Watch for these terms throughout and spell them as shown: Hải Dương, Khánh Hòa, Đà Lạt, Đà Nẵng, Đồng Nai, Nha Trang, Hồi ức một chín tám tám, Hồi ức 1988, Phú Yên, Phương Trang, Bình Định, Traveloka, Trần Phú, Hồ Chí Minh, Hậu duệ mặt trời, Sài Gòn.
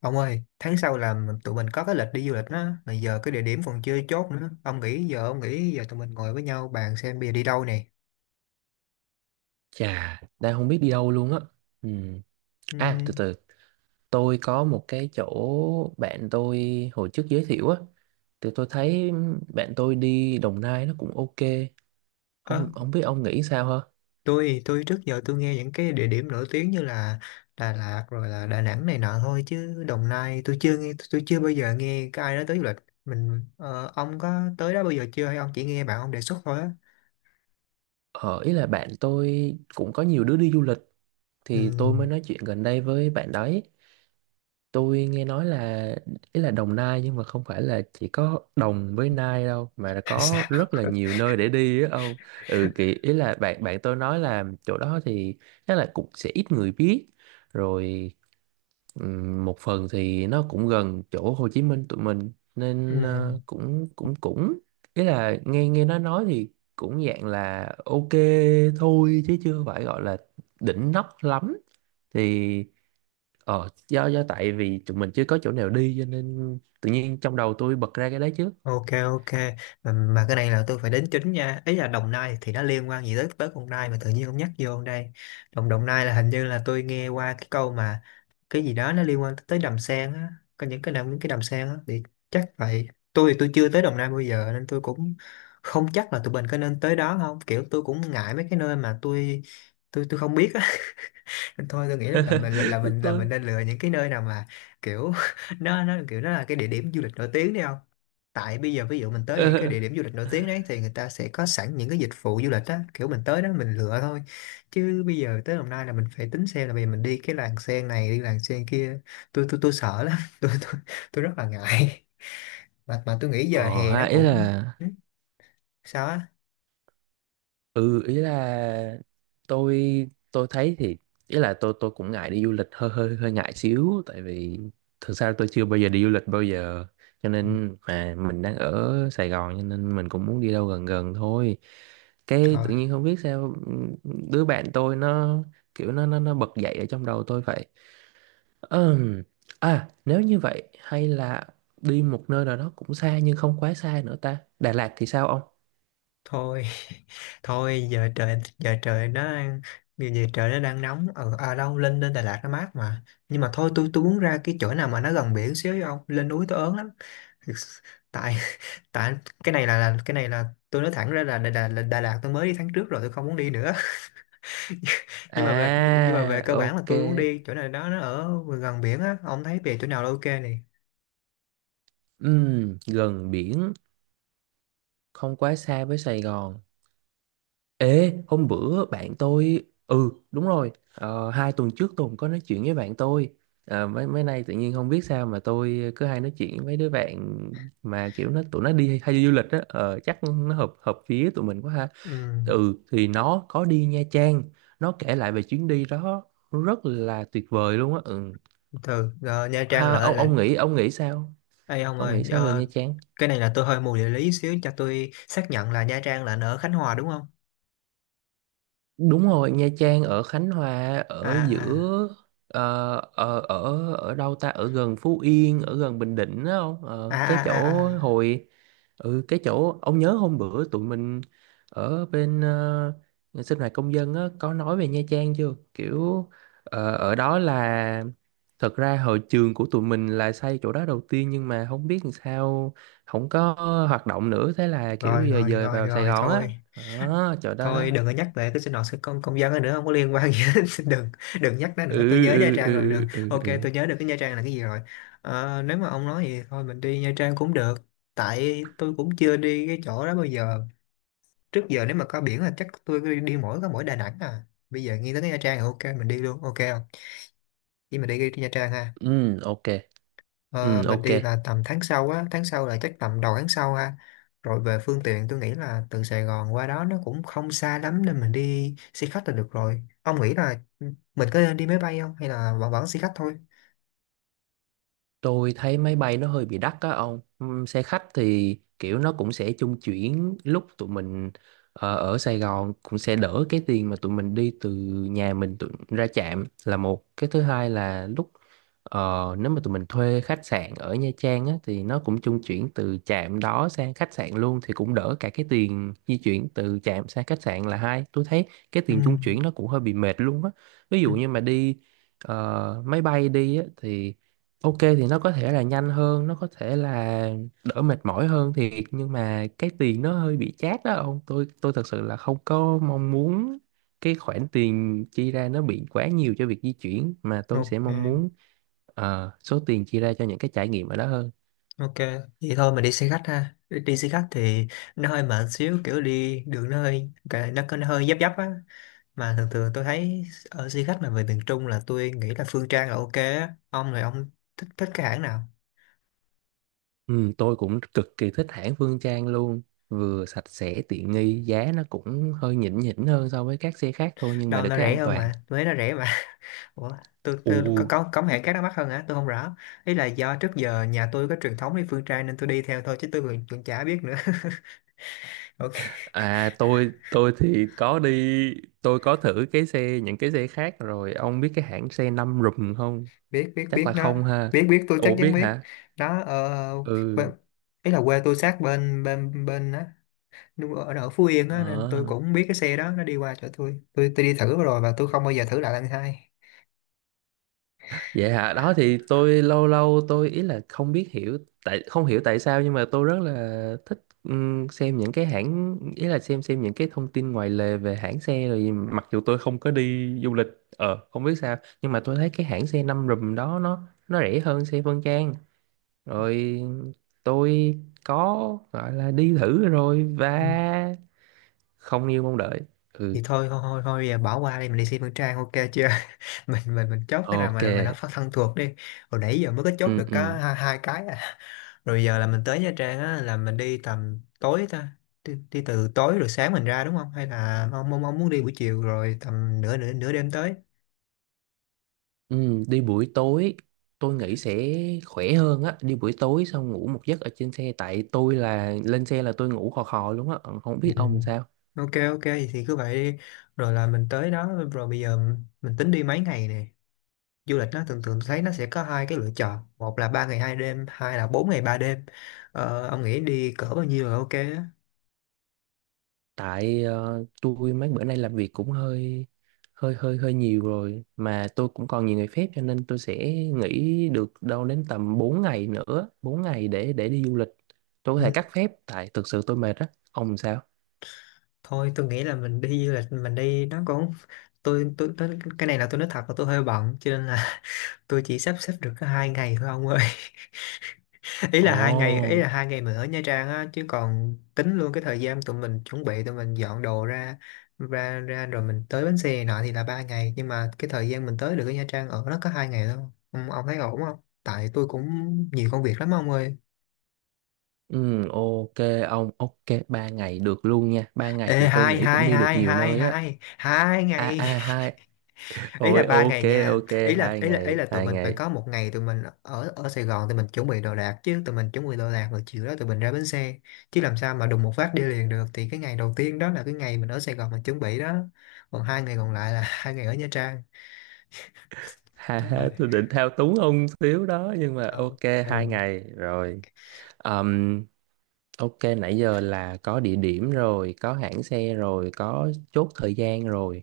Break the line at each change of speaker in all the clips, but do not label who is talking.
Ông ơi, tháng sau là tụi mình có cái lịch đi du lịch đó, mà giờ cái địa điểm còn chưa chốt nữa. Ông nghĩ giờ tụi mình ngồi với nhau bàn xem bây giờ đi đâu nè.
Chà, đang không biết đi đâu luôn á. Ừ. À, từ
Ừm,
từ, tôi có một cái chỗ bạn tôi hồi trước giới thiệu á. Thì tôi thấy bạn tôi đi Đồng Nai nó cũng ok.
ơ,
Không không biết ông nghĩ sao hả?
tôi trước giờ tôi nghe những cái địa điểm nổi tiếng như là Đà Lạt rồi là Đà Nẵng này nọ, thôi chứ Đồng Nai tôi chưa nghe, tôi chưa bao giờ nghe cái ai nói tới du lịch. Ông có tới đó bao giờ chưa, hay ông chỉ nghe bạn ông đề xuất thôi á?
Ờ, ý là bạn tôi cũng có nhiều đứa đi du lịch thì tôi
Ừm.
mới nói chuyện gần đây với bạn đấy. Tôi nghe nói là ý là Đồng Nai nhưng mà không phải là chỉ có Đồng với Nai đâu mà là
Là
có
sao?
rất là nhiều nơi để đi á ông. Ừ thì ý là bạn bạn tôi nói là chỗ đó thì chắc là cũng sẽ ít người biết. Rồi một phần thì nó cũng gần chỗ Hồ Chí Minh tụi mình nên cũng cũng cũng ý là nghe nghe nó nói thì cũng dạng là ok thôi chứ chưa phải gọi là đỉnh nóc lắm. Thì do tại vì tụi mình chưa có chỗ nào đi cho nên tự nhiên trong đầu tôi bật ra cái đấy chứ.
Ok, ok, mà cái này là tôi phải đính chính nha, ý là Đồng Nai thì nó liên quan gì tới tới đồng Nai mà tự nhiên ông nhắc vô đây. Đồng Đồng Nai là hình như là tôi nghe qua cái câu mà cái gì đó nó liên quan tới đầm sen á, có những cái đầm sen á thì chắc vậy. Tôi thì tôi chưa tới Đồng Nai bao giờ nên tôi cũng không chắc là tụi mình có nên tới đó không, kiểu tôi cũng ngại mấy cái nơi mà tôi tôi không biết á. Thôi tôi nghĩ là, là mình là mình là mình
Tôi...
nên lựa những cái nơi nào mà kiểu nó kiểu nó là cái địa điểm du lịch nổi tiếng đi không. Tại bây giờ ví dụ mình tới những cái
Ờ,
địa điểm du lịch nổi tiếng đấy thì người ta sẽ có sẵn những cái dịch vụ du lịch á, kiểu mình tới đó mình lựa thôi, chứ bây giờ tới Đồng Nai là mình phải tính xem là bây giờ mình đi cái làng sen này, đi làng sen kia. Tôi sợ lắm. Tôi rất là ngại. Mà tôi nghĩ giờ
ờ,
hè nó
ha, ý
cũng
là...
ừ, sao á.
Ừ, ý là tôi tôi thấy thì ý là tôi cũng ngại đi du lịch hơi hơi hơi ngại xíu tại vì thực ra tôi chưa bao giờ đi du lịch bao giờ, cho
Ừ,
nên mà mình đang ở Sài Gòn cho nên mình cũng muốn đi đâu gần gần thôi, cái
trời,
tự nhiên không biết sao đứa bạn tôi nó kiểu nó bật dậy ở trong đầu tôi vậy. Ừm, À, nếu như vậy hay là đi một nơi nào đó cũng xa nhưng không quá xa nữa ta. Đà Lạt thì sao ông?
thôi. Thôi giờ trời nó đang nóng ở, à đâu, lên lên Đà Lạt nó mát mà. Nhưng mà thôi tôi muốn ra cái chỗ nào mà nó gần biển xíu, với ông lên núi tôi ớn lắm. Tại, tại cái này là, cái này là tôi nói thẳng ra là Đà Lạt tôi mới đi tháng trước rồi, tôi không muốn đi nữa. Nhưng mà về
À,
cơ bản là
ok.
tôi muốn đi chỗ này đó, nó ở gần biển á. Ông thấy về chỗ nào là ok này?
Gần biển, không quá xa với Sài Gòn. Ê, hôm bữa bạn tôi... Ừ, đúng rồi. Ờ, 2 tuần trước tôi cũng có nói chuyện với bạn tôi. Ờ, mấy mấy nay tự nhiên không biết sao mà tôi cứ hay nói chuyện với mấy đứa bạn mà kiểu nó tụi nó đi hay đi du lịch á. Ờ, chắc nó hợp hợp phía tụi mình quá ha.
Ừ,
Ừ thì nó có đi Nha Trang. Nó kể lại về chuyến đi đó, rất là tuyệt vời luôn á, ừ.
từ rồi Nha Trang
Ha,
lại
ông
là.
ông nghĩ ông nghĩ sao?
Ê ông
Ông
ơi,
nghĩ sao về Nha Trang?
cái này là tôi hơi mù địa lý xíu, cho tôi xác nhận là Nha Trang là ở Khánh Hòa đúng không?
Đúng rồi, Nha Trang ở Khánh Hòa
à,
ở
à,
giữa. Ờ, ở ở ở đâu ta, ở gần Phú Yên, ở gần Bình Định đó không?
à,
Ờ, cái
à. À. À.
chỗ
À.
hồi... Ừ, cái chỗ ông nhớ hôm bữa tụi mình ở bên sinh hoạt công dân á có nói về Nha Trang chưa kiểu. Ờ, ở đó là thật ra hồi trường của tụi mình là xây chỗ đó đầu tiên nhưng mà không biết làm sao không có hoạt động nữa, thế là kiểu
Rồi,
giờ
rồi,
dời
rồi,
vào Sài
rồi,
Gòn á.
thôi.
Đó, chỗ đó đó.
Thôi đừng có nhắc về cái sinh hoạt của công công dân đó nữa, không có liên quan gì hết. Đừng, đừng nhắc nó nữa, tôi
Ừ
nhớ Nha
ừ
Trang rồi. Đừng.
ừ ừ
Ok,
ừ
tôi nhớ được cái Nha Trang là cái gì rồi. Ờ, nếu mà ông nói gì thôi mình đi Nha Trang cũng được, tại tôi cũng chưa đi cái chỗ đó bao giờ. Trước giờ nếu mà có biển là chắc tôi đi, đi mỗi có mỗi Đà Nẵng à. Bây giờ nghĩ tới cái Nha Trang thì ok, mình đi luôn. Ok không? Vậy mình đi, đi Nha Trang ha.
ừ. Ok. Ừ,
Ờ, mình
ok.
đi là tầm tháng sau á, tháng sau là chắc tầm đầu tháng sau ha. Rồi về phương tiện, tôi nghĩ là từ Sài Gòn qua đó nó cũng không xa lắm nên mình đi xe khách là được rồi. Ông nghĩ là mình có nên đi máy bay không, hay là vẫn vẫn xe khách thôi?
Tôi thấy máy bay nó hơi bị đắt á ông. Xe khách thì kiểu nó cũng sẽ chung chuyển lúc tụi mình ở Sài Gòn cũng sẽ đỡ cái tiền mà tụi mình đi từ nhà mình tụi, ra trạm là một. Cái thứ hai là lúc nếu mà tụi mình thuê khách sạn ở Nha Trang á, thì nó cũng chung chuyển từ trạm đó sang khách sạn luôn thì cũng đỡ cả cái tiền di chuyển từ trạm sang khách sạn là hai. Tôi thấy cái
Ừ.
tiền chung chuyển nó cũng hơi bị mệt luôn á. Ví
Ừ.
dụ như mà đi máy bay đi á, thì ok thì nó có thể là nhanh hơn, nó có thể là đỡ mệt mỏi hơn thiệt, nhưng mà cái tiền nó hơi bị chát đó ông. Tôi thật sự là không có mong muốn cái khoản tiền chi ra nó bị quá nhiều cho việc di chuyển, mà tôi
Ok,
sẽ mong muốn số tiền chi ra cho những cái trải nghiệm ở đó hơn.
ok. Vậy thôi mình đi xe khách ha. Đi đi xe khách thì nó hơi mệt xíu, kiểu đi đường nó hơi nó, có nó hơi dấp dấp á. Mà thường thường tôi thấy ở xe khách mà về miền Trung là tôi nghĩ là Phương Trang là ok á. Ông là ông thích thích cái hãng nào?
Ừ, tôi cũng cực kỳ thích hãng Phương Trang luôn, vừa sạch sẽ tiện nghi, giá nó cũng hơi nhỉnh nhỉnh hơn so với các xe khác thôi nhưng mà
Đâu
được
nó
cái
rẻ
an
hơn
toàn.
mà, Huế nó rẻ mà. Ủa, tôi,
Ồ.
tôi có hệ các nó mắc hơn hả, tôi không rõ. Ý là do trước giờ nhà tôi có truyền thống đi phương Tây nên tôi đi theo thôi, chứ tôi còn cũng chả biết nữa. Ok.
À, tôi thì có đi, tôi có thử cái xe những cái xe khác rồi, ông biết cái hãng xe năm rùm không?
Biết, biết,
Chắc
biết
là
nó.
không ha.
Biết, biết, tôi chắc
Ủa
chắn
biết
biết.
hả?
Nó
Ừ.
bên- ý là quê tôi sát bên, bên á, ở Phú Yên á, nên
Ờ.
tôi cũng biết cái xe đó. Nó đi qua chỗ tôi, tôi đi thử rồi và tôi không bao giờ thử lại lần hai.
Vậy hả? Đó thì tôi lâu lâu tôi ý là không biết hiểu, tại không hiểu tại sao nhưng mà tôi rất là thích xem những cái hãng, ý là xem những cái thông tin ngoài lề về hãng xe rồi gì. Mặc dù tôi không có đi du lịch, ờ, không biết sao nhưng mà tôi thấy cái hãng xe năm rùm đó nó rẻ hơn xe Phương Trang, rồi tôi có gọi là đi thử rồi và không như mong đợi. Ừ.
Thì thôi, thôi, thôi, thôi bỏ qua đi, mình đi xem Phương Trang, ok chưa? Mình chốt cái nào
Ok.
mà nó phát thân thuộc đi. Hồi nãy giờ mới có chốt
Ừ
được có
ừ
hai cái à. Rồi giờ là mình tới Nha Trang á, là mình đi tầm tối ta? Đi, đi từ tối rồi sáng mình ra, đúng không, hay là ông, ông muốn đi buổi chiều rồi tầm nửa nửa nửa đêm tới?
ừ. Đi buổi tối, tôi nghĩ sẽ khỏe hơn á, đi buổi tối xong ngủ một giấc ở trên xe, tại tôi là lên xe là tôi ngủ khò khò luôn á, không
Ừ.
biết ông làm sao.
Ok, ok, thì cứ vậy đi. Rồi là mình tới đó rồi bây giờ mình tính đi mấy ngày nè. Du lịch nó thường thường tôi thấy nó sẽ có hai cái lựa chọn, một là 3 ngày 2 đêm, hai là 4 ngày 3 đêm. Ờ, ông nghĩ đi cỡ bao nhiêu là ok á?
Tại tôi mấy bữa nay làm việc cũng hơi hơi hơi hơi nhiều rồi, mà tôi cũng còn nhiều ngày phép cho nên tôi sẽ nghỉ được đâu đến tầm 4 ngày nữa, 4 ngày để đi du lịch. Tôi có
Ừ.
thể cắt phép tại thực sự tôi mệt á. Ông sao?
Thôi tôi nghĩ là mình đi du lịch mình đi nó cũng, tôi cái này là tôi nói thật là tôi hơi bận, cho nên là tôi chỉ sắp xếp được có hai ngày thôi ông ơi. ý là hai ngày ý
Ồ,
là hai ngày mình ở Nha Trang á, chứ còn tính luôn cái thời gian tụi mình chuẩn bị, tụi mình dọn đồ ra, ra rồi mình tới bến xe này nọ thì là ba ngày, nhưng mà cái thời gian mình tới được ở Nha Trang ở nó có hai ngày thôi. Ông, thấy ổn không, tại tôi cũng nhiều công việc lắm ông ơi.
ừ, ok ông, ok, 3 ngày được luôn nha. 3 ngày
Ê
thì tôi
hai
nghĩ cũng
hai
đi được
hai
nhiều
hai
nơi á.
hai hai
À
ngày,
à, hai.
ý là
Ôi
ba
ok,
ngày nha,
ok,
ý là
hai
ý là ý
ngày,
là tụi
hai
mình phải
ngày.
có một ngày tụi mình ở ở Sài Gòn tụi mình chuẩn bị đồ đạc, chứ tụi mình chuẩn bị đồ đạc rồi chiều đó tụi mình ra bến xe. Chứ làm sao mà đùng một phát đi liền được. Thì cái ngày đầu tiên đó là cái ngày mình ở Sài Gòn mình chuẩn bị đó, còn hai ngày còn lại là hai ngày ở Nha Trang.
Ha
Trời
ha,
ơi!
tôi định thao túng ông xíu đó nhưng mà
Không.
ok, hai
Ừ.
ngày rồi. Ừm, ok, nãy giờ là có địa điểm rồi, có hãng xe rồi, có chốt thời gian rồi.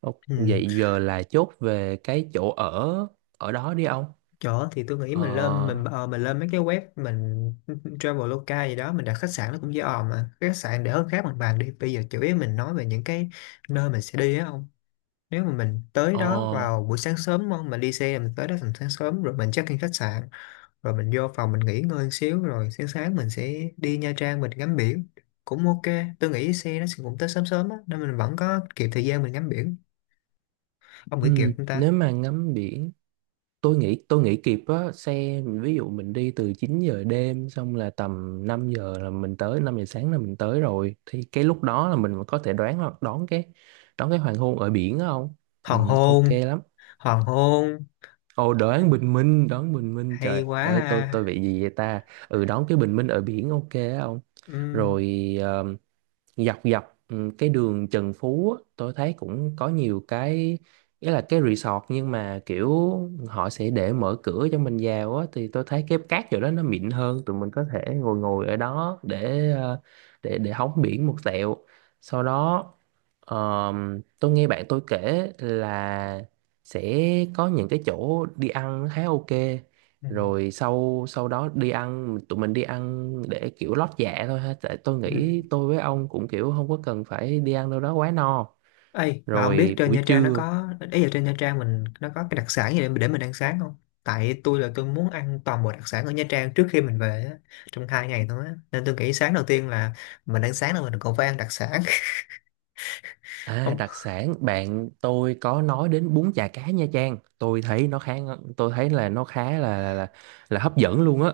Ok,
Ừ.
vậy giờ là chốt về cái chỗ ở ở đó đi ông.
Chỗ thì tôi nghĩ
Ờ,
mình lên, mình mình lên mấy cái web, mình Traveloka gì đó mình đặt khách sạn nó cũng dễ òm. Mà cái khách sạn để hơn khác bằng bàn đi, bây giờ chủ yếu mình nói về những cái nơi mình sẽ đi á. Nếu mà mình tới
ờ,
đó vào buổi sáng sớm đúng không, mình đi xe mình tới đó tầm sáng sớm rồi mình check in khách sạn, rồi mình vô phòng mình nghỉ ngơi một xíu, rồi sáng sáng mình sẽ đi Nha Trang mình ngắm biển cũng ok. Tôi nghĩ xe nó sẽ cũng tới sớm sớm á, nên mình vẫn có kịp thời gian mình ngắm biển. Ông nghĩ kịp không ta?
nếu mà ngắm biển, tôi nghĩ kịp á, xe ví dụ mình đi từ 9 giờ đêm xong là tầm 5 giờ là mình tới, 5 giờ sáng là mình tới rồi thì cái lúc đó là mình có thể đoán đón cái hoàng hôn ở biển đó không?
Hoàng
Ok
hôn.
lắm.
Hoàng hôn.
Ồ, đoán bình minh, đoán bình minh,
Hay
trời
quá
ơi tôi
ha.
bị gì vậy ta? Ừ, đoán cái bình minh ở biển ok á ông.
Ừ.
Rồi dọc dọc ừ, cái đường Trần Phú á, tôi thấy cũng có nhiều cái nghĩa là cái resort nhưng mà kiểu họ sẽ để mở cửa cho mình vào á, thì tôi thấy cái cát chỗ đó nó mịn hơn, tụi mình có thể ngồi ngồi ở đó để để hóng biển một tẹo. Sau đó tôi nghe bạn tôi kể là sẽ có những cái chỗ đi ăn khá ok,
Ừ.
rồi sau sau đó đi ăn tụi mình đi ăn để kiểu lót dạ thôi ha, tại tôi
Ừ.
nghĩ tôi với ông cũng kiểu không có cần phải đi ăn đâu đó quá no.
Ê, mà ông biết
Rồi
trên Nha
buổi
Trang nó
trưa.
có, ý là trên Nha Trang mình nó có cái đặc sản gì để mình ăn sáng không? Tại tôi là tôi muốn ăn toàn bộ đặc sản ở Nha Trang trước khi mình về á, trong hai ngày thôi á. Nên tôi nghĩ sáng đầu tiên là mình ăn sáng là mình còn phải ăn đặc sản.
À,
Ông,
đặc sản bạn tôi có nói đến bún chả cá Nha Trang, tôi thấy nó khá, tôi thấy là nó khá là, là hấp dẫn luôn á.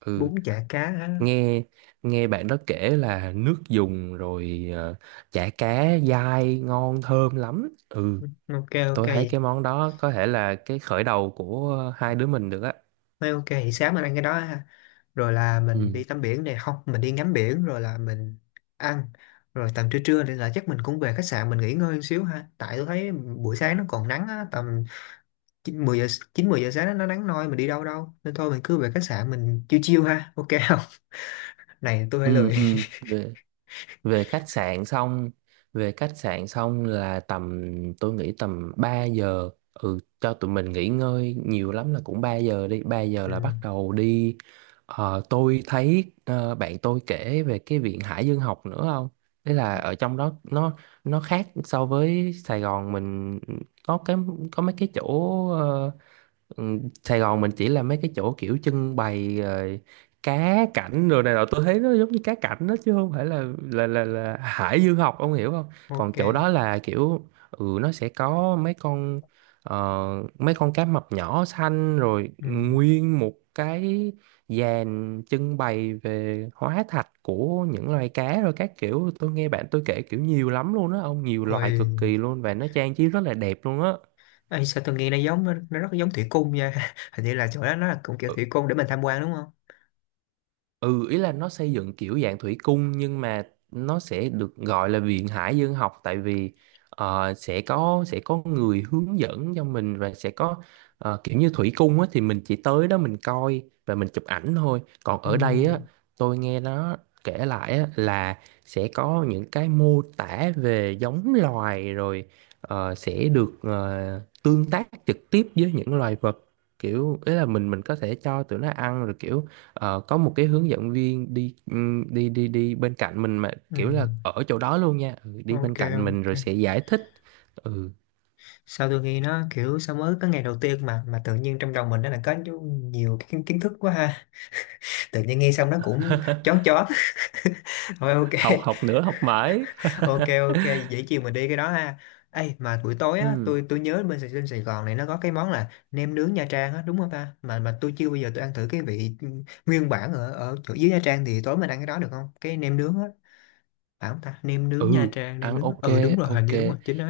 Ừ,
bún chả cá á.
nghe nghe bạn đó kể là nước dùng rồi ờ, chả cá dai ngon thơm lắm, ừ.
Ok, ok
Tôi thấy
vậy.
cái món đó có thể là cái khởi đầu của hai đứa mình được á.
Nói ok thì sáng mình ăn cái đó ha. Rồi là mình
Ừ
đi tắm biển này không, mình đi ngắm biển rồi là mình ăn. Rồi tầm trưa trưa nên là chắc mình cũng về khách sạn mình nghỉ ngơi một xíu ha. Tại tôi thấy buổi sáng nó còn nắng á, tầm chín mười giờ chín mười giờ sáng nó nắng nôi mình đi đâu đâu, nên thôi mình cứ về khách sạn mình chiêu chiêu ha, ok không? Này tôi hơi
ừ
lười.
ừ. Về, về khách sạn xong, về khách sạn xong là tầm, tôi nghĩ tầm 3 giờ, ừ, cho tụi mình nghỉ ngơi nhiều lắm là cũng 3 giờ đi, 3 giờ là
Ừ.
bắt đầu đi. Ờ, tôi thấy ờ, bạn tôi kể về cái viện Hải Dương học nữa không. Thế là ở trong đó nó khác so với Sài Gòn mình, có cái có mấy cái chỗ ờ, ừ, Sài Gòn mình chỉ là mấy cái chỗ kiểu trưng bày rồi cá cảnh rồi này nọ, tôi thấy nó giống như cá cảnh đó chứ không phải là là hải dương học, ông hiểu không? Còn
Ok.
chỗ đó là kiểu, ừ, nó sẽ có ờ, mấy con cá mập nhỏ xanh rồi
Ừ.
nguyên một cái dàn trưng bày về hóa thạch của những loài cá rồi các kiểu. Tôi nghe bạn tôi kể kiểu nhiều lắm luôn á ông, nhiều loài cực
Ôi.
kỳ luôn và nó trang trí rất là đẹp luôn á.
Ê, sao tôi nghe nó giống, nó rất giống thủy cung nha. Hình như là chỗ đó nó là cũng kiểu
Ừ.
thủy cung để mình tham quan đúng không?
Ừ, ý là nó xây dựng kiểu dạng thủy cung nhưng mà nó sẽ được gọi là viện hải dương học, tại vì ờ, sẽ có người hướng dẫn cho mình và sẽ có ờ, kiểu như thủy cung á, thì mình chỉ tới đó mình coi và mình chụp ảnh thôi. Còn
Ừ,
ở đây á, tôi nghe nó kể lại á, là sẽ có những cái mô tả về giống loài rồi sẽ được tương tác trực tiếp với những loài vật, kiểu ý là mình có thể cho tụi nó ăn rồi kiểu. Ờ, có một cái hướng dẫn viên đi đi bên cạnh mình mà
ừ.
kiểu là ở chỗ đó luôn nha, ừ, đi bên
Ok,
cạnh mình
ok,
rồi sẽ giải thích. Ừ.
sao tôi nghe nó kiểu sao mới có ngày đầu tiên mà tự nhiên trong đầu mình nó là có nhiều cái kiến kiến thức quá ha. Tự nhiên nghe xong nó cũng chón chón. Thôi
Học,
ok.
học nữa, học mãi.
Ok, ok vậy chiều mình đi cái đó ha. Ê, mà buổi tối á,
Ừ
tôi nhớ bên trên Sài Gòn này nó có cái món là nem nướng Nha Trang á đúng không ta, mà tôi chưa bao giờ tôi ăn thử cái vị nguyên bản ở ở chỗ dưới Nha Trang. Thì tối mình ăn cái đó được không, cái nem nướng á, phải không ta? Nem nướng Nha
ừ.
Trang, nem
Ăn
nướng,
ok,
ừ đúng rồi, hình
ok,
như đúng rồi chính đó.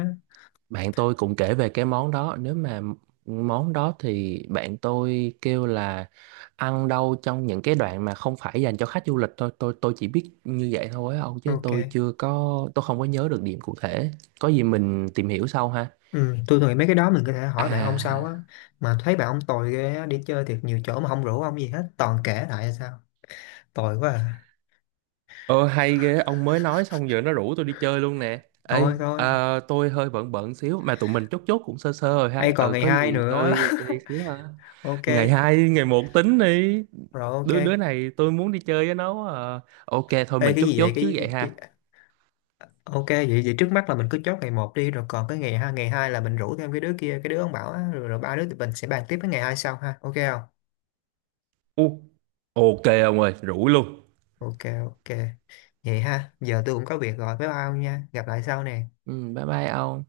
bạn tôi cũng kể về cái món đó, nếu mà món đó thì bạn tôi kêu là ăn đâu trong những cái đoạn mà không phải dành cho khách du lịch thôi, tôi chỉ biết như vậy thôi á ông, chứ
Ok.
tôi chưa có, tôi không có nhớ được điểm cụ thể, có gì mình tìm hiểu sau ha.
Ừ, tôi nghĩ mấy cái đó mình có thể hỏi bạn ông sau
À,
á. Mà thấy bạn ông tồi ghê á, đi chơi thiệt nhiều chỗ mà không rủ ông gì hết, toàn kể lại hay sao, tồi quá à.
ơ hay ghê, ông mới nói xong giờ nó rủ tôi đi chơi luôn nè. Ê,
Thôi, thôi,
à, tôi hơi bận bận xíu mà tụi mình chốt chốt cũng sơ sơ rồi
ấy
ha.
còn
Ừ,
ngày
có
hai
gì
nữa.
tôi chơi xíu ha.
Ok.
Ngày hai, ngày một tính đi.
Rồi. Ok.
Đứa đứa này tôi muốn đi chơi với nó quá à. Ok thôi
Ê
mình
cái
chốt
gì vậy,
chốt chứ vậy ha.
cái... Ok, vậy vậy trước mắt là mình cứ chốt ngày một đi, rồi còn cái ngày hai, ngày hai là mình rủ thêm cái đứa kia, cái đứa ông bảo á, rồi, rồi ba đứa tụi mình sẽ bàn tiếp cái ngày hai sau ha, ok không?
U, ok ông ơi, rủ luôn.
Ok. Ok, vậy ha giờ tôi cũng có việc rồi, bye bye ông nha, gặp lại sau nè.
Ừ, bye bye ông.